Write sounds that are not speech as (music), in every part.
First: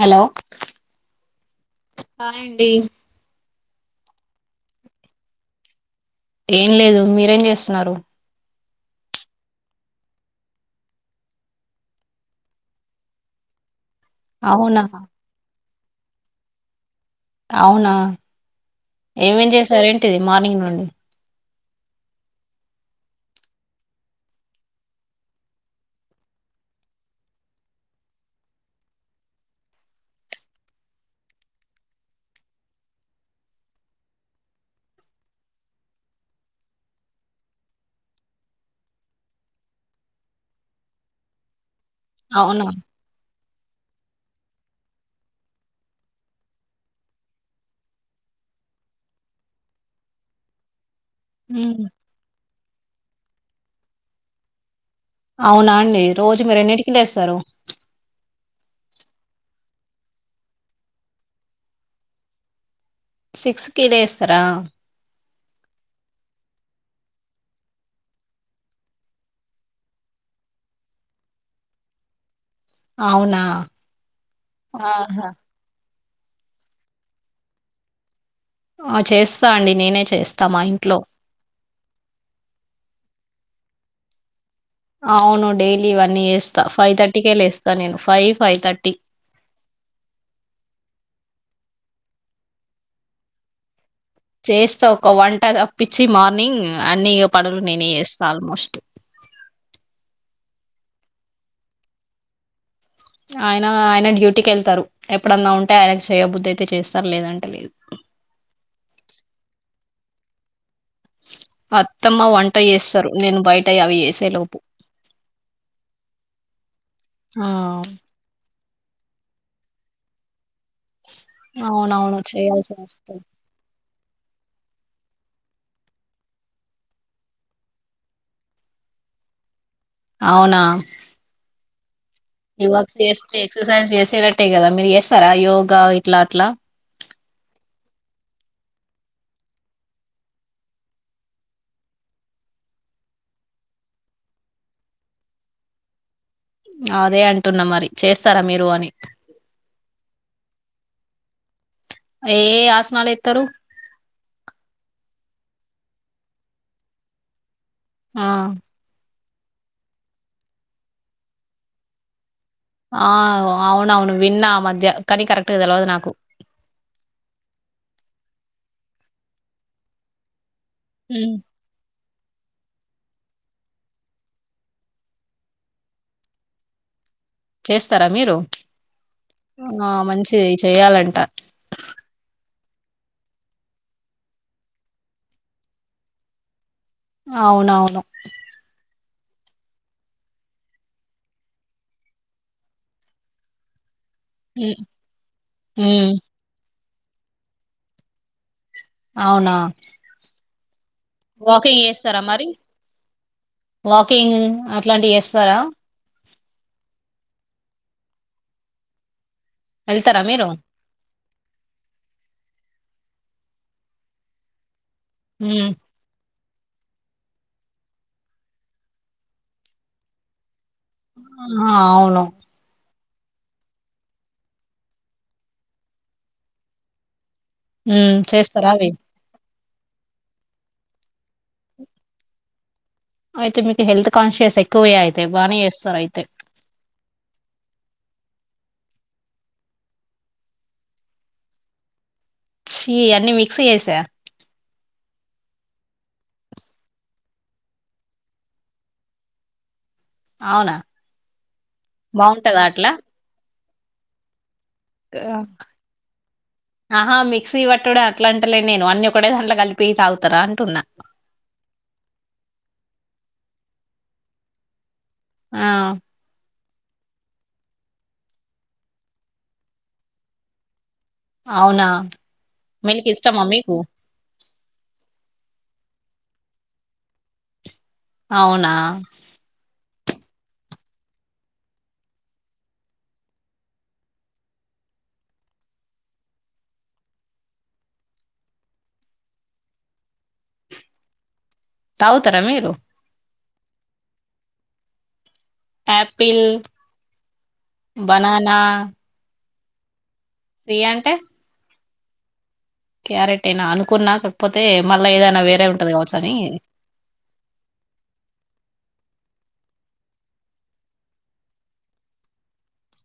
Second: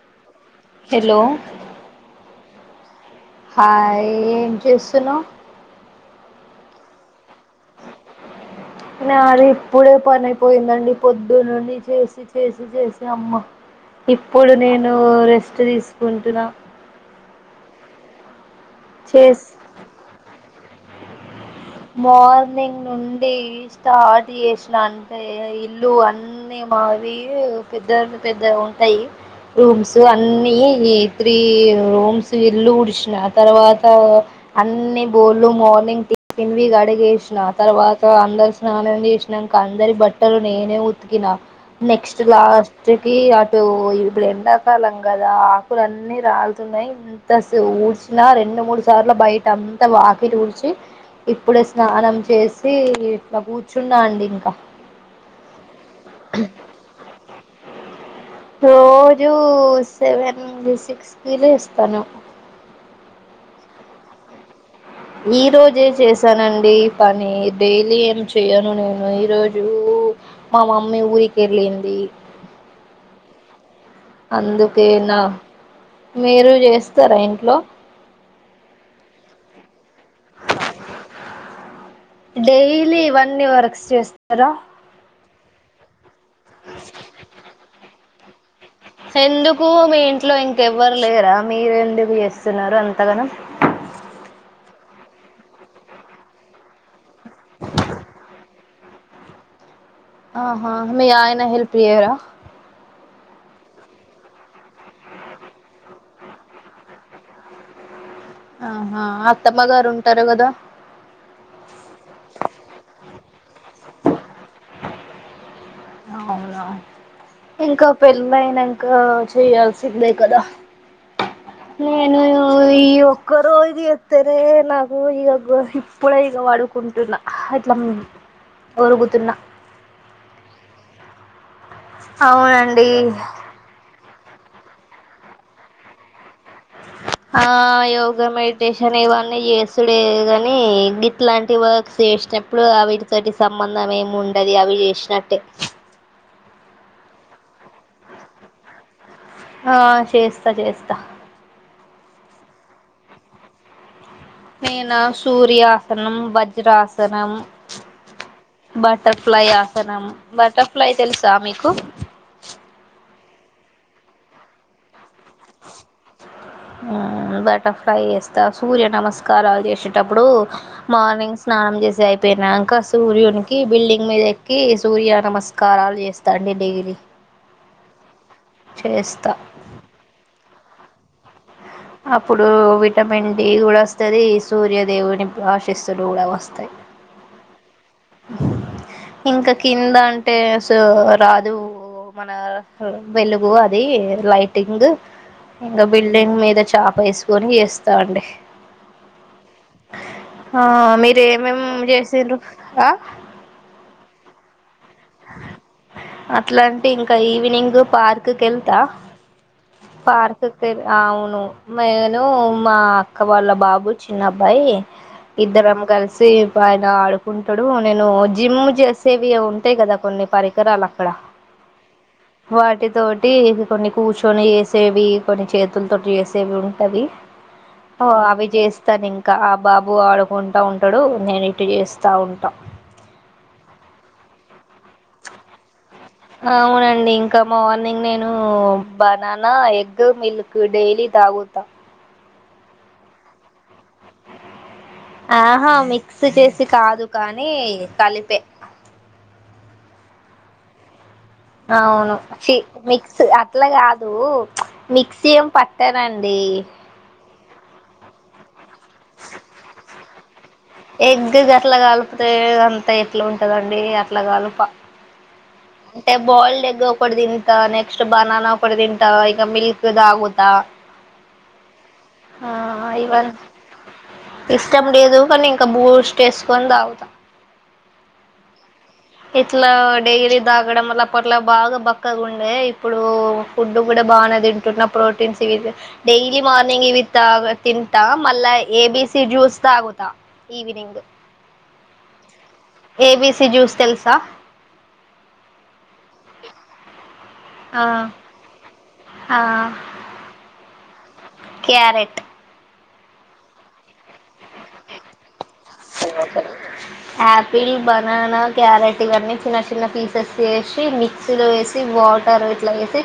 Hello hello hi అండి hi ఏం చేస్తున్నావు ఏం లేదు మీరేం చేస్తున్నారు నా అది ఇప్పుడే పనియిపోయిందండి పొద్దున్న నుండి చేసి చేసి చేసి అమ్మ ఇప్పుడు అవునా నేను రెస్ట్ తీసుకుంటున్నా అవునా చేస్ ఏమేం చేసారేంటిది మార్నింగ్ నుండి మార్నింగ్ నుండి స్టార్ట్ చేసిన అంటే ఇల్లు అన్నీ మావి పెద్ద పెద్ద ఉంటాయి రూమ్స్ అన్ని త్రీ రూమ్స్ ఇల్లు ఉడిసిన ఆ తర్వాత అన్న బోలు మనింగ్ పిన్వి గడిగేసిన తర్వాత అందరు స్నానం చేసినాక అందరి బట్టలు నేనే ఉతికినా నెక్స్ట్ అవునా లాస్ట్కి ఇ ఇప్పుడు ఎండాకాలం కదా ఆకులు అన్నీ రాలుతున్నాయి ఇంత ఊడ్చిన రెండు రెండు మూడు సార్లు బయట అంత వాకిలీ ఉడిచి ఇప్పుడే ఉమ్. స్నానం చేసి ఇట్లా కూర్చున్నా అండి ఇంకా అవునా అండి రోజు మీరు ఎన్నింటికిీ లేస్తారు మీూ సెవెన్ సిక్స్కిిలో ఇస్తాను సిక్స్ కి లేస్తార ఈ రోజే చేశానండి పని డైలీ ఏమి చేయను నేను ఈ రోజు మా మమ్మీ ఊరికేర్లేంది అవునా అందుకేనా ఆహా మీరు చేస్తారా ఇంట్లో ఆ చేస్తా అండి నేనే చేస్తామా ఇంట్లో అన్ని వర్క్స్ చేస్తారా అవును డైలీ అన్నీ చేస్తా ఫైవ్ థర్టీకే లేేస్తాను నేను ఫైవ్ ఫైవ్ థర్టీ ఎందుకు మీ ఇంట్లో ఇంకెవ్వరు లేరా మీరెందుకు చేస్తున్నారు అంతగానం చేస్తా ఒక వంట తప్పచ్చి మార్నింగ్ అన్ని పనులు నేనే చేస్తా ఆల్మోస్ట్ ఆహా అ ఆయనా హెల్ప్ చేయరా ఆయన ఆయన డ్యూటీకి వెళ్తారు ఎప్పుడన్నా ఉంటే ఆయనకు చేయబుద్ధి అయితే చేస్తారు లేదంటే లేదు ఆహా అత్తమ్మ గారు ఉంటారు కదా అత్తమ్మ వంట చేస్తారు నేను బయట అవి వేసేలోపు అవునా ఆ ఇంక పెళ్ళయినా ఆ చేయాల్సిందే కదా నేను అవునవును చేయాల్సి ఈ వస్తది. ఒక్కరు ఇది సరే నాకు ఇక ఇప్పుడే ఇగ వాడుకుంటున్నా అట్లా మ ఓరుగుతున్నా అవునా ఈ అవునండి వర్క్స్ చేస్తే ఎక్సర్సైజ్ చేసేటట్టే కదా మీరు చేస్తారా యోగా ఇట్లా అట్లా ఆ యోగా మెడిటేషన్ ఇవన్నీ చేస్తుడే కాని ఇట్లాంటి వర్క్స్ చే చేసినప్పుడు అడితోటి సంబంధం ఏము ఉండది అవి చేసినట్టే అదే అంటున్నా మరి చేస్తారా మీరు అని ఆ చేస్తా చేస్తా ఏ ఆసనాలు ఎత్తారు నేనా సూర్యాసనం వజ్రాసనం ఆ ఫ్లై ఆసనం బటర్ఫ్లై తెలుసా మీకు ఆ అవున అవును విన్నా మధ్య కనీ కరెక్ట్ల బటర్ఫ్లై వేస్తా సూర్య నమస్కారాలు చేసేటప్పుడు మ్ మార్నింగ్ స్నానం చేసి అయి ప్పనాక సూర్యునికి బిల్డింగ్ మీద ఎక్కి సూర్య నమస్కారాలు చేస్తాండి డైలీ చేస్తారా మీరు చేస్తా ఆ మంచిది చేయాలంట అప్పుడు విటమిన్ డి కూడా వస్తుంది సూర్య దేవ్ ఆశీస్సులు కూడా వస్తాయి అవునవును ఇంకా కింద అంటే సో రాదు మన వెలుగు అది మ్ లైటింగ్ ఇంకా మ్ బిల్డింగ్ మీద చాప వేసుకొని వస్తా అండి అవునా ఆ మీరేమేం వాకింగ్ చేస్తారా చేసిండ్రు మరి ఆ వాకింగ్ అట్లాంటివి చేస్తారా అట్లాంటే ఈవినింగ్ పార్క్ కెల్తా వెళ్తారా పార్క్ మీరు కెల్ అవును నేను మా అక్క వాళ్ళ బాబు చిన్నబ్బాయి హ్మ్ ఇద్దరం కలిసి ఆయన ఆడుకుంటాడు నేను జిమ్ చేసేవి ఉ కదా కొన్ని పరికరాలు అక్కడ ఆ అవును వాటితో అంటే కొన్ని కూర్చొని చేసేవి కొన్ని చేతులతోటి చేసేవి ఉంటావి ఓ హ్మ్ అవి చేస్తారా చేస్తాను ఇంకా బాబు ఆడుకుంటూ ఉంటాడు నేను ఇటు చేస్తా ఉంటా అయితే మీకు హెల్త్ కాన్షియస్ ఎక్కువే అయితే బాగానే చేస్తారు అయితే అవునండి ఇంకా మార్నింగ్ నేను బనానా ఎగ్ మిల్క్ డైలీ తాగుతా ఛీ అన్నీ మిక్స్ చేసా ఆహా మిక్స్ చేసి కాదు కానీ కలిపే అవునా అవును బాగుంటదా అట్లా మిక్స్ అట్లా కాదు మిక్సీ ఆ! ఏం పట్టనండి ఆహా మిక్సీ పట్టుడు అట్లాంటలే నేను అన్ని ఒకటే దాట్లో కలిపి తాగుతారా అంటున్నా ఎగ్గ్ అట్లా కలిపితే అంతా ఎట్లా ఉంటదండి అట్లా కలిపా ఆ అంటే బాయిల్డ్ ఎగ్ ఒకటి తింటా నెక్స్ట్ బననా ఒకటి తింటా ఇక మిల్క్ తాగుతా అవునా ఆ మిల్క్ ఇష్టమా మీకు ఇవన్ని ఇష్టం లేదు కానీ ఇక బూస్టేసు కొని తాగుతా అవునా ఇట్ల డైలీ తాగడం వల్ల అప్పట్లా బాగా బక్కగా ఉండే ఇప్పుడు ఫుడ్ కూడా బాగానే తింటున్నప్పుడు ప్రోటీన్స్ ఇవి డైలీ మార్నింగ్ ఇవి తాగు తింటా మళ్ళా ఏ బిసి జ్యూస్ తాగుతా ఈవినింగ్ తాగుతార మీరు ఏబీసీ జ్యూస్ తెల్సా ఆపిల్ ఆ బనానా ఆ సీ అంటే క్యారెట్ క్యారెట్ ఏనా అనుకున్నా కాకపోతే మళ్ళా ఏదైనా వేరే ఉంటది కావచ్చు అని ఆపిల్ బననా క్యారెట్ ఇవన్నీ చిన్న చిన్న పీసెస్ వేసి మిక్సీలో వేసి వాటర్ ఇట్లా వేసి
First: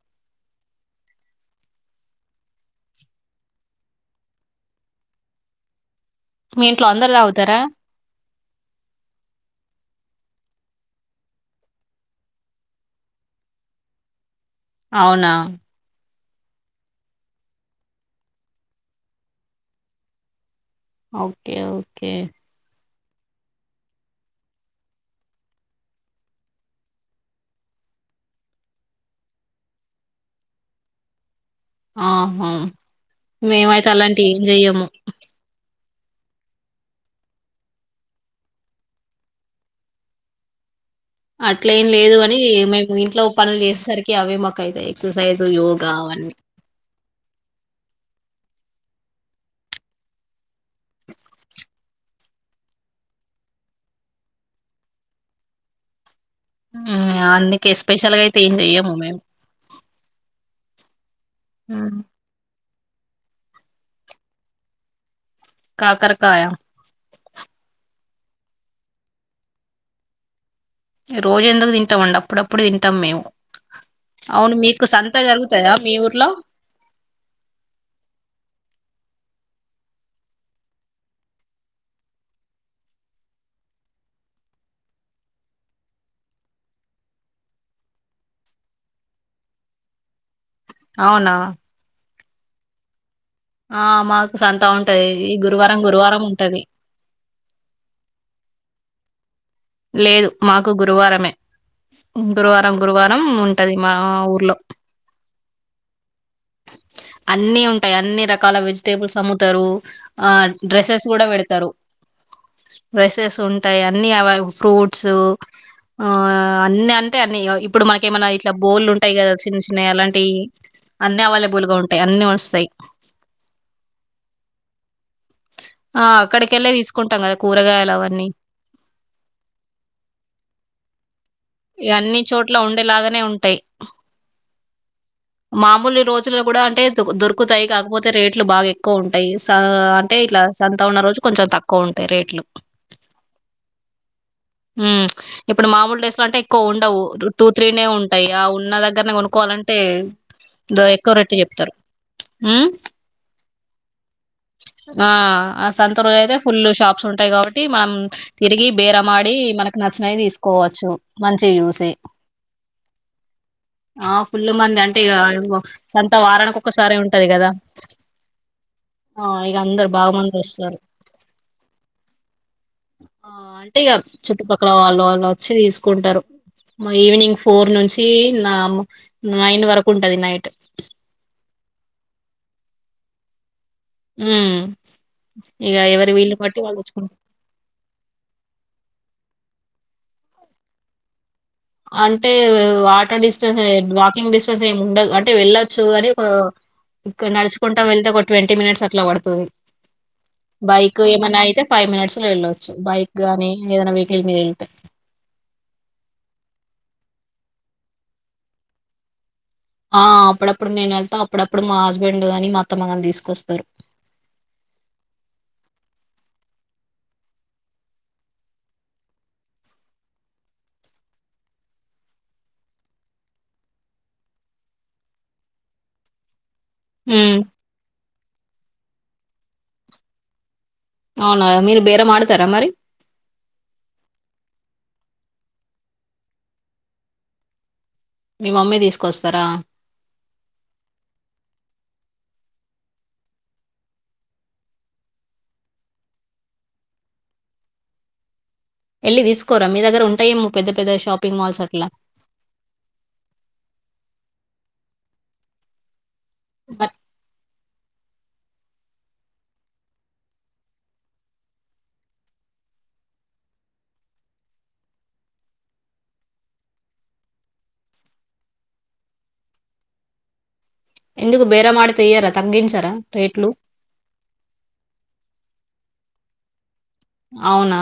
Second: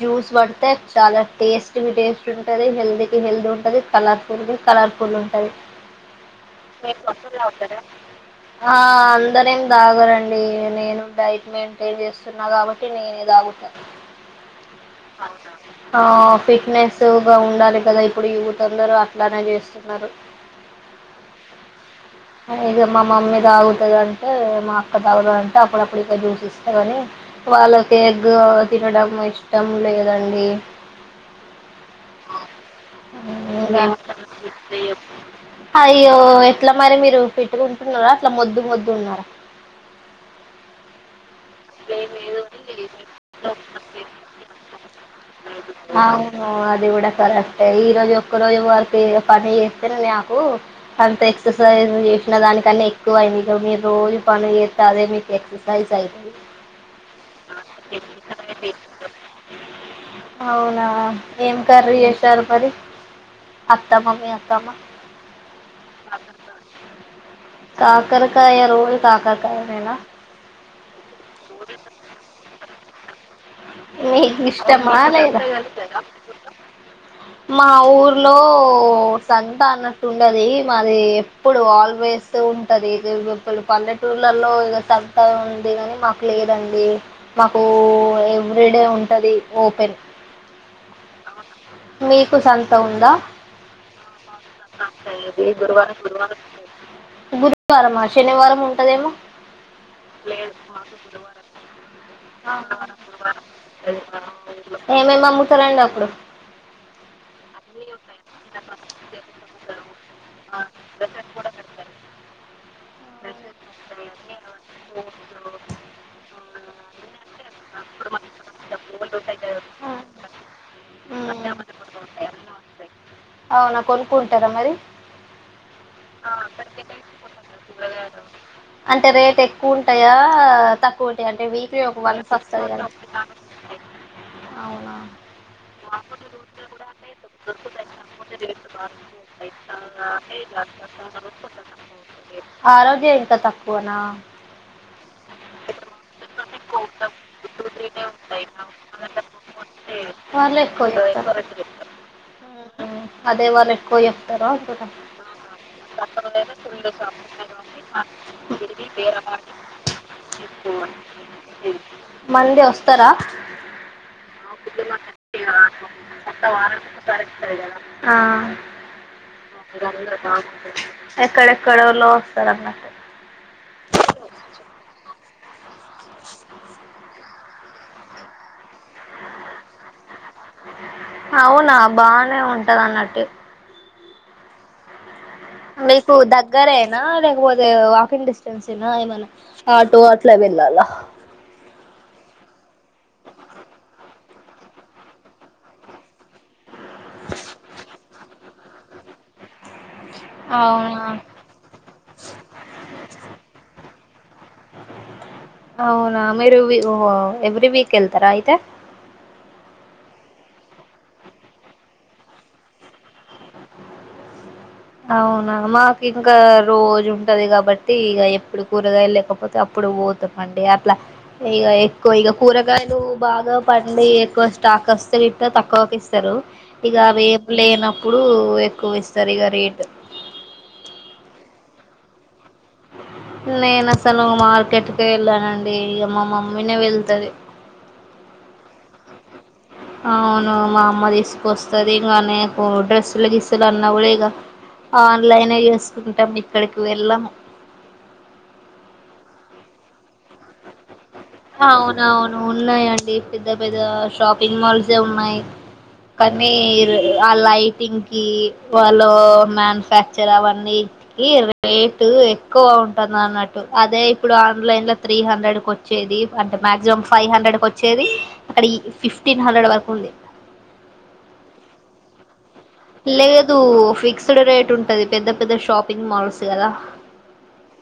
జ్యూస్ పడితే చాలా టేస్ట్కి టేస్ట్ ఉంటది హెల్తీ కి హెల్దీ ఉంటది కలర్ఫుల్ కి కలర్ఫుల్ ఉంటది (inaudible) మీ ఇంట్లో అందర్ తాగుతారా ఆ అందరు ఏం తాగరండి నేను డైట్ మెయింటైన్ చేస్తున్నా కాబట్టి నేనే తాగుతా అవునా ఆ ఫిట్ నెస్ గా ఉండాలి కదా ఇప్పుడు యూత్ అందరూ అట్లానే చేస్తున్నారు ఓకే ఓకే ఇక మా మమ్మీ తాగుతది అంటే మా అక్క తాగుతది అంటే అప్పుడప్పుడు ఇక జ్యూస్ ఇస్తా కాని వాళ్ళ ట ఎగ్ తినడమ్ ఇష్టం లేదండి ఆహా ఇంకా మేమైతే అలాంటివి ఏం చెయ్యము అయ్యో ఎట్లా మరి మీరు ఫిట్టుగుంటున్నారా అట్లా ముద్దు ముద్దు ఉన్నారా (inaudible) అట్ల ఏం లేదు అని మేము ఇంట్లో పనులు చేసేసరికి అవే మాకైతాయి ఎక్సర్సైజ్ యోగా అవన్ని ఆ అది కూడా కరెక్ట్ ఏ ఒక్క రోజు వర్క్ పని చేస్తే నాకు అంత ఎక్సర్సైజ్ చేసిన దానికన్నా ఎక్కువ మీ రోజు ఇగ పని జేత్తే మీ ఎక్సర్సిస్ అయితది హ్మ్ అందుకే స్పెషల్ గా అయితే ఏం చెయ్యము మేము అవునా ఏం కర్రీ హ్మ్. చేసారు మరి అత్తమ్మ మీ అక్కమ్మ కాకరకాయ (inaudible) కాకరకాయ రోజు కాకరకాయేనా రోజు ఎందుకు తింటాం అండి అప్పుడప్పుడు తింటాం మేము మీకు అవును ఇష్టమా సంత లేదా జరుగుతదా మీ ఊర్లో మా ఊర్లో సంత అన్నట్టు ఉండది మాది ఎప్పుడు ఆల్వేస్ వేస్తూ ఉంటది ఇప్పుడు పల్లెటూరులో లో సంత ఉంది కాని మాకు లేదండి మాకు ఎవ్రీడే ఉంటుంది ఓపెన్ అవునా మీకు సంత ఉందా ఆ మాకు సంతా ఉంటది ఈ గురువారం గురువారం ఉంటది గురువారమా శనివారం ఉంటదేమో లేదు మాకు గురువారమే గురువారం గురువారం ఉంటది మా ఊర్లో సలేండి అప్పుడు అన్ని ఉంటాయి అన్ని రకాల వెజిటేబుల్స్ అమ్ముతారు ఆ డ్రెస్సెస్ కూడా పెడతారు రడ్రెసెస్ ఉంటాయి అన్ని అవి ఫ్రూట్స్ ఆ అన్ని అంటే అన్ని ఇప్పుడు మనక ఏమైనా ఇట్లా బోలు ఉంటాయి కదా చిన్న చిన్న ఆలాంటి అన్ని అవైలబుల్ గా ఉంటాయి అన్ని వస్తాయి అవునా కొనుక్కుంటారా మరి ఆ అక్కకెళ్ళే తీసుకుంటాం కదా కూరగా అంటే రేట్ ఎక్కువ ఉంటాయా తకు అంటే వీక్లీ ఒకళ అన్ని చోట్ల ఉండేలాగానే (unintelligible) ఉంటాయి అవునా మామూలు రోజుల్లో కూడా అంటే దొరుకుతాయి కాకపోతే రేట్లు బాగా ఎక్కువ ఉంటాయి స అంటే ఇట్లా సంతా ఉన్న రోజు కొంచం తక్కువ ఉంటాయి రేట్ హు ఆ రోజే ఇంకా తక్కువనా ఇప్పుడు మామూల్ డేస్ లో అంటే ఎక్కువ ఉండవు టూ త్రీనే ఉంటాయి ఆ ఉన్న దగ్గరనే కొనుక్కవాలంటే పర్లే పోతుంది ఉమ్ (unintelligible) ఆ ఆ సంతరోజైతే ఫుల్ షా ఆ ఉంటాయి కాబట్టి మనం తిరిగి బేరమాడి మనకి నచ్చినయి తీసుకోవచ్చు మంచివి చూసి మళ్లీ వస్తారా ఆ ఫుల్ మంది అంటే ఇక సంత వారానికి ఒక్కసారి ఉంటది కదా (unintelligible) ఆ ఆ ఇక అందరు బాగా మంది వస్తారు ఎక్కడె ఎక్కడో ఆ అంటే ఇక చుట్టుపక్కల వాళ్లు వాళ్లు వచ్చి తీసుకుంటారు మా ఈవినింగ్ ఫోర్ నుంచి నామ్మ నైన్ వరకు ఉంటది నైట్ అవునా బానే ఉంటది అన్నట్టు ఉ మీకు దగ్గరేనా లేకపోతే వాకింగ్ డిస్టెన్స్ ఏనా ఏమైనా ఆటో అట్లే బల్లలా అంటే వటర్ డిస్టెన్స్ వాకింగ్ డిస్టెన్స్ ఏమి ఉండదు అంటే వెళ్ళొచ్చు అని ఒక ఇక్కడ నడుచుకుంటా వెళ్తే ఒక ట్వంటీ మినిట్స్ అట్లా పడుతుంది బైక్ అవునా ఏమైన్నా అయితే ఫైవ్ మినిట్స్ లో వెళ్ళొచ్చు బైక్ గాని ఏదైనా వెక్ కి మీ వెళ్తే అవునా మీరు వి ఓ ఎవ్రీ వీక్ వెళ్తారా అయితే ఆ అప్పుడప్పుడు నేను వెళ్తా అప్పుడప్పుడు మా హస్బెండ్ కాని మా అతమ్మగాని తీసుకొస్తారు (inaudible) అవునా మాకు ఇంకా రోజు ఉంటది కాబట్టి ఇక ఎప్పుడు కూరగాయ లేకపోతే అప్పుడు ఇప్పుడు పోతె పండి అట్లా ఇ ఎక్కువ ఇ కూరగాయలు బాగా పండి ఎక్కువ స్టాక్ కస్తలుట్ట తక్కువకి ఇస్తారు ఇక అవి ఉమ్ ఏం లేనప్పుడు ఎక్కువ ఇస్తారు ఇక రేట్ అవునా మీరు బేరం ఆడతారా మరి నేను అసలు మార్కెట్కి వెళ్ళానండి ఇక మా మమ్మీనే వెళ్తది మీ మమ్మీ తీసుకొస్తారా అవును మా అమ్మ తీసుకొస్తది ఇంకా నాకు డ్రెస్సుల గీసులు అన్నవు ఇక ఆన్లైన్ నే చేసుకుంటాం ఇక్కడికి వెళ్ళము వెళ్ళి తీసుకోరా మీ దగ్గర ఉంటాయేమో పెద్ద పెద్ద షాప్ అవున అవును ఉన్నాయిండి పెద్ద పెద్ద షాపింగ్ మాల్సే ఉన్నాయి పన్నిర్ బట్ అలయి యింకి వాళ మ్యానుఫ్యాక్చర్ అవన్నీ ఎతికి రేటు ఎక్కువ ఉంటది అన్నట్టు అదే ఇప్పుడు ఆన్ లైన్ లో త్రీ హండ్రెడ్ కు వచ్చి ఇది అంటే మాక్సిమం ఫైవ్ హండ్రెడ్ వచ్చేది అక్కడ ఇ ఫిఫ్టీన్ హండ్రెడ్ వరకు ఉంది ఎందుకు బేర మాడితే ఇయ్యరా తగ్గించరా రేట్లు లేదు ఫిక్స్డ్ రేట్ ఉంటది పెద్ద పెద్ద షాపింగ్ మాల్స్ కదా అవునా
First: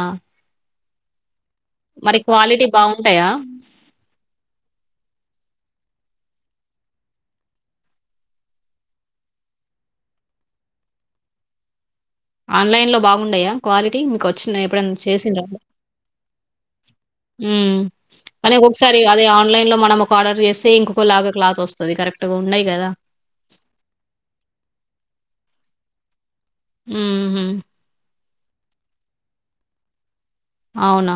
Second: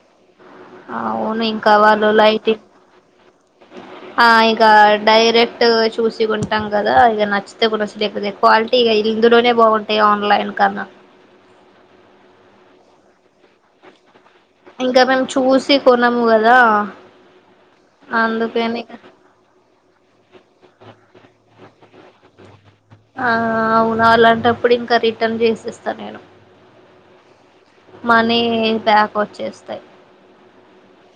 అవును ఇంకా వాళ్లు మరి లైటింగ్ క్వాలిటీ బాగుంటాయా ఆ ఇక డైరెక్ట్ చూసి కొంటాం కదా ఇక నచ్చితే నచ్చకపోతే క్వాలిటీ ఇ ఇందులోనే బాగుంటా యి ఆన్లైన్ కన్నా ఆన్లైన్లో బాగుండయా క్వాలిటీ మీకు వచ్చిందా ఎప్పుడైనా ఇంకా మేము చేసిండ్రా. చూసి కొనము కదా మ్ అని అందుకని ఒకసారి అదే ఆన్లైన్ లో మనం ఒక ఆర్డర్ చేస్తే ఇంకొక లాగా క్లాత్ వస్తుంది కరెక్ట్ గా ఉండయ్. ఆ అవును అలాంటప్పుడు ఇంకా రిటర్న్ చేసేస్తా నేను. మ్ హ్ మ్ బ్యాక్ వచ్చేస్తయ్ అవునా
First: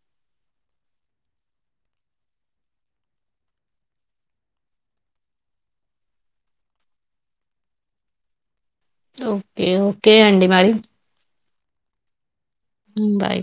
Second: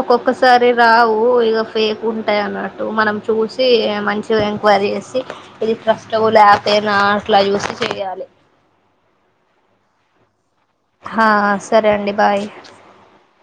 ఒక్కొక్కసారి రావు ఇగ ఫేక్ ఉంటాయి అన్నట్టు మనం చూసి మంచిగా ఎంక్వైరీ చేసి ఇది ట్రస్ట్రబుల్ ఆపేనా అట్లా చూసి చెయాలి. ఓకే ఓకే అండి మరి ఆ సరే అండి బాయ్ మ్ బాయ్